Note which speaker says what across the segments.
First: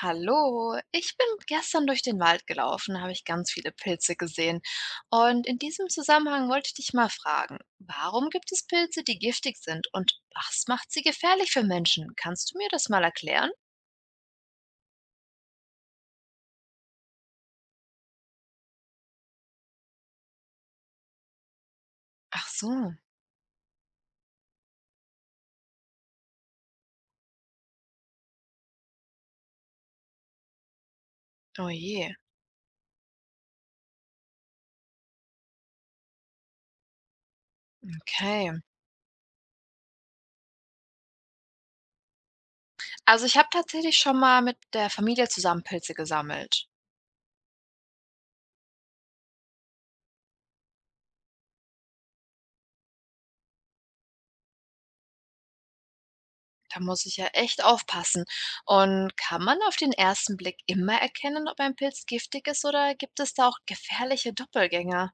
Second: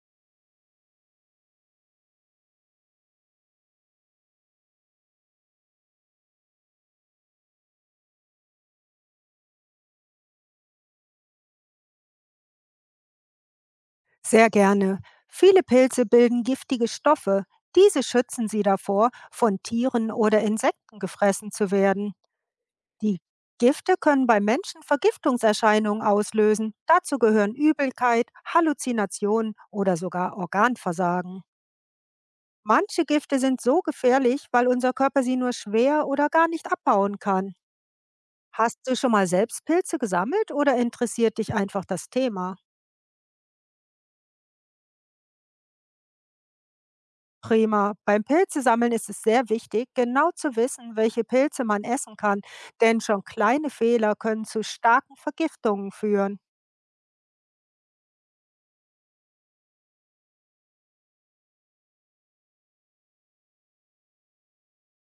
Speaker 1: Hallo, ich bin gestern durch den Wald gelaufen, habe ich ganz viele Pilze gesehen. Und in diesem Zusammenhang wollte ich dich mal fragen, warum gibt es Pilze, die giftig sind und was macht sie gefährlich für Menschen? Kannst du mir das mal erklären?
Speaker 2: Sehr gerne. Viele Pilze bilden giftige Stoffe. Diese schützen sie davor, von Tieren oder Insekten gefressen zu werden.
Speaker 1: Ach so.
Speaker 2: Die Gifte können bei Menschen Vergiftungserscheinungen auslösen. Dazu gehören Übelkeit, Halluzinationen oder sogar Organversagen.
Speaker 1: Oh je,
Speaker 2: Manche Gifte sind so gefährlich, weil unser Körper sie nur schwer oder gar nicht abbauen kann.
Speaker 1: okay.
Speaker 2: Hast du schon mal selbst Pilze gesammelt oder interessiert dich einfach das Thema?
Speaker 1: Also ich habe tatsächlich schon mal mit der Familie zusammen Pilze gesammelt.
Speaker 2: Prima. Beim Pilzesammeln ist es sehr wichtig, genau zu wissen, welche Pilze man essen kann, denn schon kleine Fehler können zu starken Vergiftungen führen.
Speaker 1: Da muss ich ja echt aufpassen. Und kann man auf den ersten Blick immer erkennen, ob ein Pilz giftig ist oder gibt es da auch gefährliche Doppelgänger?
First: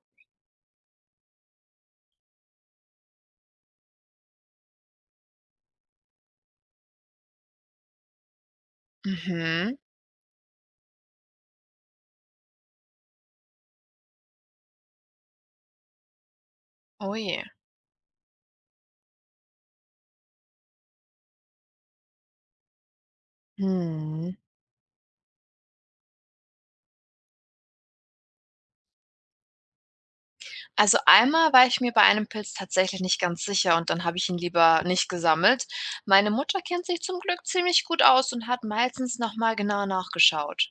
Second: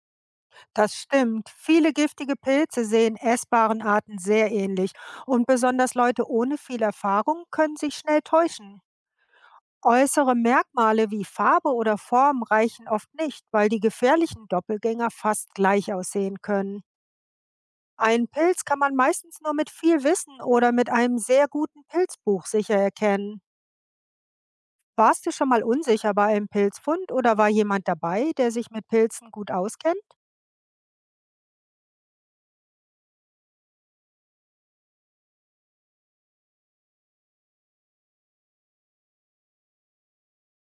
Speaker 2: Das stimmt. Viele giftige Pilze sehen essbaren Arten sehr ähnlich und besonders Leute ohne viel Erfahrung können sich schnell täuschen.
Speaker 1: Mhm.
Speaker 2: Äußere Merkmale wie Farbe oder Form reichen oft nicht, weil die gefährlichen Doppelgänger fast gleich aussehen können.
Speaker 1: Oh je.
Speaker 2: Einen Pilz kann man meistens nur mit viel Wissen oder mit einem sehr guten Pilzbuch sicher erkennen.
Speaker 1: Mhm.
Speaker 2: Warst du schon mal unsicher bei einem Pilzfund oder war jemand dabei, der sich mit Pilzen gut auskennt?
Speaker 1: Also einmal war ich mir bei einem Pilz tatsächlich nicht ganz sicher und dann habe ich ihn lieber nicht gesammelt. Meine Mutter kennt sich zum Glück ziemlich gut aus und hat meistens nochmal genau nachgeschaut.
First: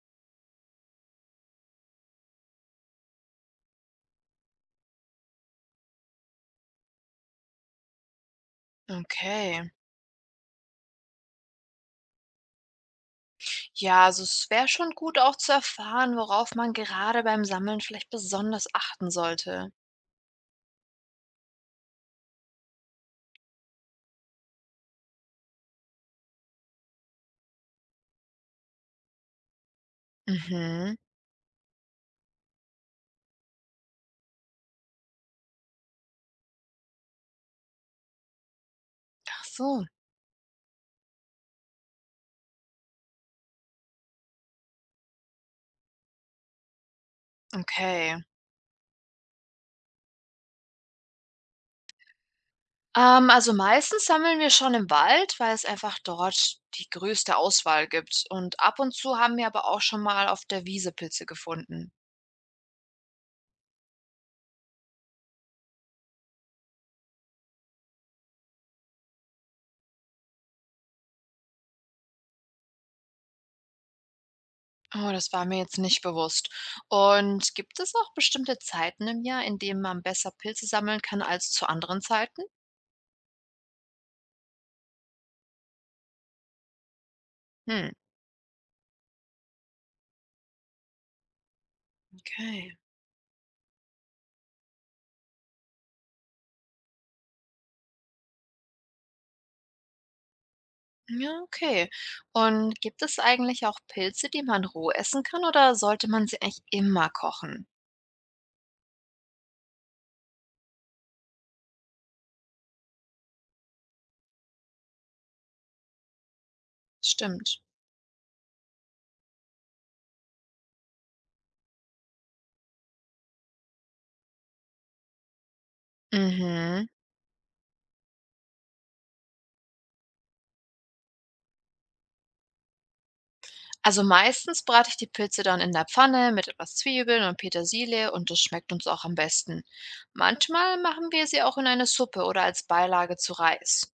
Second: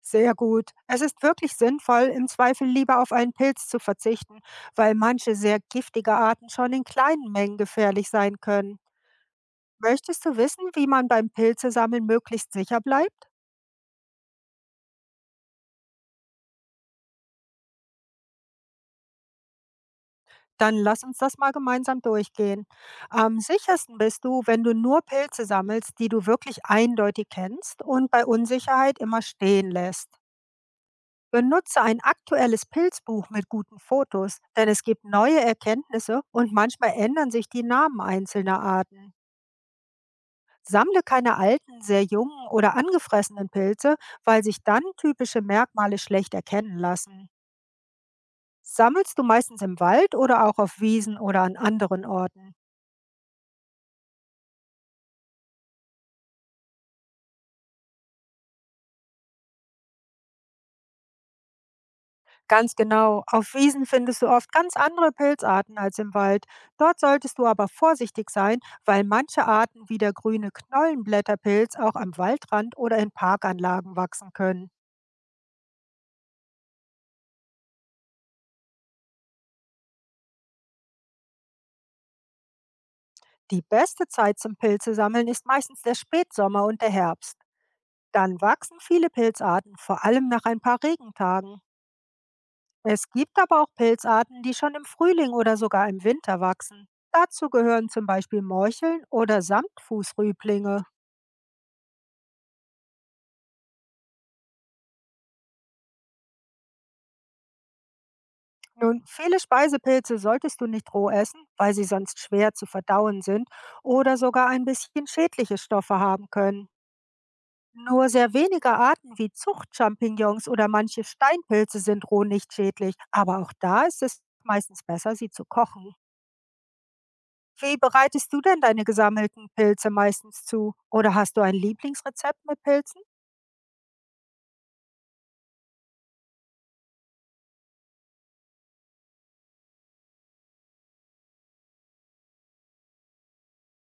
Speaker 2: Sehr gut. Es ist wirklich sinnvoll, im Zweifel lieber auf einen Pilz zu verzichten, weil manche sehr giftige Arten schon in kleinen Mengen gefährlich sein können.
Speaker 1: Okay.
Speaker 2: Möchtest du wissen, wie man beim Pilzesammeln möglichst sicher bleibt?
Speaker 1: Ja, also es wäre schon gut auch zu erfahren, worauf man gerade beim Sammeln vielleicht besonders achten sollte.
Speaker 2: Dann lass uns das mal gemeinsam durchgehen. Am sichersten bist du, wenn du nur Pilze sammelst, die du wirklich eindeutig kennst und bei Unsicherheit immer stehen lässt.
Speaker 1: Mhm.
Speaker 2: Benutze ein aktuelles Pilzbuch mit guten Fotos, denn es gibt neue Erkenntnisse und manchmal ändern sich die Namen einzelner Arten.
Speaker 1: Ach so,
Speaker 2: Sammle keine alten, sehr jungen oder angefressenen Pilze, weil sich dann typische Merkmale schlecht erkennen lassen.
Speaker 1: okay.
Speaker 2: Sammelst du meistens im Wald oder auch auf Wiesen oder an anderen Orten?
Speaker 1: Also meistens sammeln wir schon im Wald, weil es einfach dort die größte Auswahl gibt. Und ab und zu haben wir aber auch schon mal auf der Wiese Pilze gefunden.
Speaker 2: Ganz genau. Auf Wiesen findest du oft ganz andere Pilzarten als im Wald. Dort solltest du aber vorsichtig sein, weil manche Arten wie der grüne Knollenblätterpilz auch am Waldrand oder in Parkanlagen wachsen können.
Speaker 1: Oh, das war mir jetzt nicht bewusst. Und gibt es auch bestimmte Zeiten im Jahr, in denen man besser Pilze sammeln kann als zu anderen Zeiten?
Speaker 2: Die beste Zeit zum Pilzesammeln ist meistens der Spätsommer und der Herbst.
Speaker 1: Hm,
Speaker 2: Dann wachsen viele Pilzarten, vor allem nach ein paar Regentagen.
Speaker 1: okay.
Speaker 2: Es gibt aber auch Pilzarten, die schon im Frühling oder sogar im Winter wachsen. Dazu gehören zum Beispiel Morcheln oder Samtfußrüblinge.
Speaker 1: Ja, okay. Und gibt es eigentlich auch Pilze, die man roh essen kann, oder sollte man sie eigentlich immer kochen?
Speaker 2: Nun, viele Speisepilze solltest du nicht roh essen, weil sie sonst schwer zu verdauen sind oder sogar ein bisschen schädliche Stoffe haben können.
Speaker 1: Stimmt.
Speaker 2: Nur sehr wenige Arten wie Zuchtchampignons oder manche Steinpilze sind roh nicht schädlich, aber auch da ist es meistens besser, sie zu kochen.
Speaker 1: Mhm.
Speaker 2: Wie bereitest du denn deine gesammelten Pilze meistens zu? Oder hast du ein Lieblingsrezept mit Pilzen?
Speaker 1: Also meistens brate ich die Pilze dann in der Pfanne mit etwas Zwiebeln und Petersilie und das schmeckt uns auch am besten. Manchmal machen wir sie auch in eine Suppe oder als Beilage zu Reis.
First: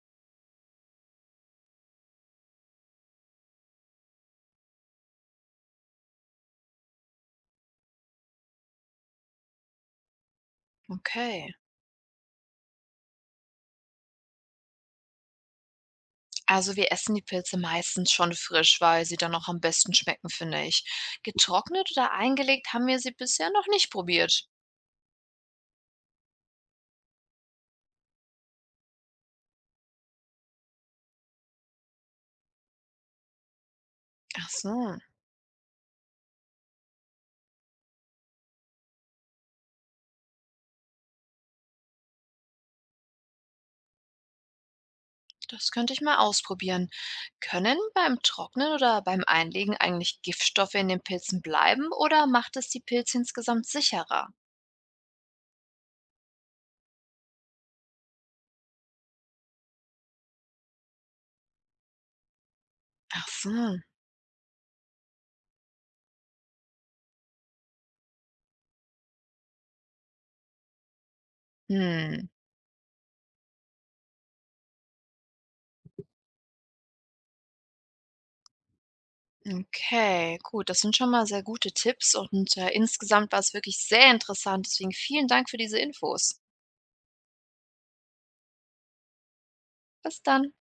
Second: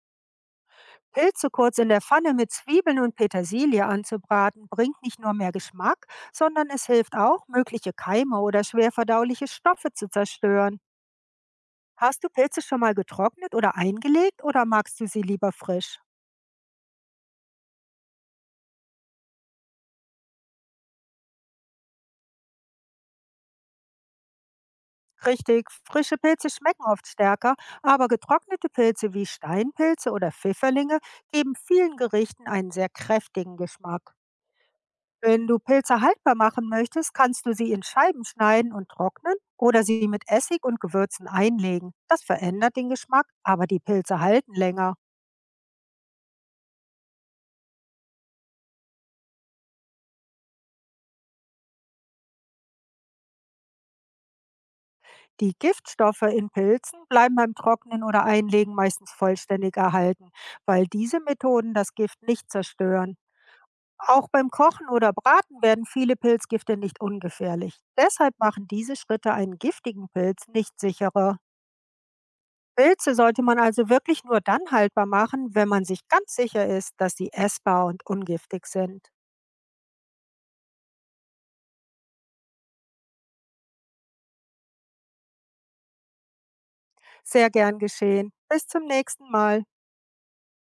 Speaker 2: Pilze kurz in der Pfanne mit Zwiebeln und Petersilie anzubraten, bringt nicht nur mehr Geschmack, sondern es hilft auch, mögliche Keime oder schwerverdauliche Stoffe zu zerstören.
Speaker 1: Okay.
Speaker 2: Hast du Pilze schon mal getrocknet oder eingelegt oder magst du sie lieber frisch?
Speaker 1: Also wir essen die Pilze meistens schon frisch, weil sie dann auch am besten schmecken, finde ich. Getrocknet oder eingelegt haben wir sie bisher noch nicht probiert.
Speaker 2: Richtig, frische Pilze schmecken oft stärker, aber getrocknete Pilze wie Steinpilze oder Pfifferlinge geben vielen Gerichten einen sehr kräftigen Geschmack.
Speaker 1: Ach so,
Speaker 2: Wenn du Pilze haltbar machen möchtest, kannst du sie in Scheiben schneiden und trocknen oder sie mit Essig und Gewürzen einlegen. Das verändert den Geschmack, aber die Pilze halten länger.
Speaker 1: das könnte ich mal ausprobieren. Können beim Trocknen oder beim Einlegen eigentlich Giftstoffe in den Pilzen bleiben oder macht es die Pilze insgesamt sicherer?
Speaker 2: Die Giftstoffe in Pilzen bleiben beim Trocknen oder Einlegen meistens vollständig erhalten, weil diese Methoden das Gift nicht zerstören.
Speaker 1: Ach so.
Speaker 2: Auch beim Kochen oder Braten werden viele Pilzgifte nicht ungefährlich. Deshalb machen diese Schritte einen giftigen Pilz nicht sicherer.
Speaker 1: Hm.
Speaker 2: Pilze sollte man also wirklich nur dann haltbar machen, wenn man sich ganz sicher ist, dass sie essbar und ungiftig sind.
Speaker 1: Okay, gut. Das sind schon mal sehr gute Tipps und insgesamt war es wirklich sehr interessant. Deswegen vielen Dank für diese Infos.
Speaker 2: Sehr gern geschehen. Bis zum nächsten Mal.
Speaker 1: Bis dann.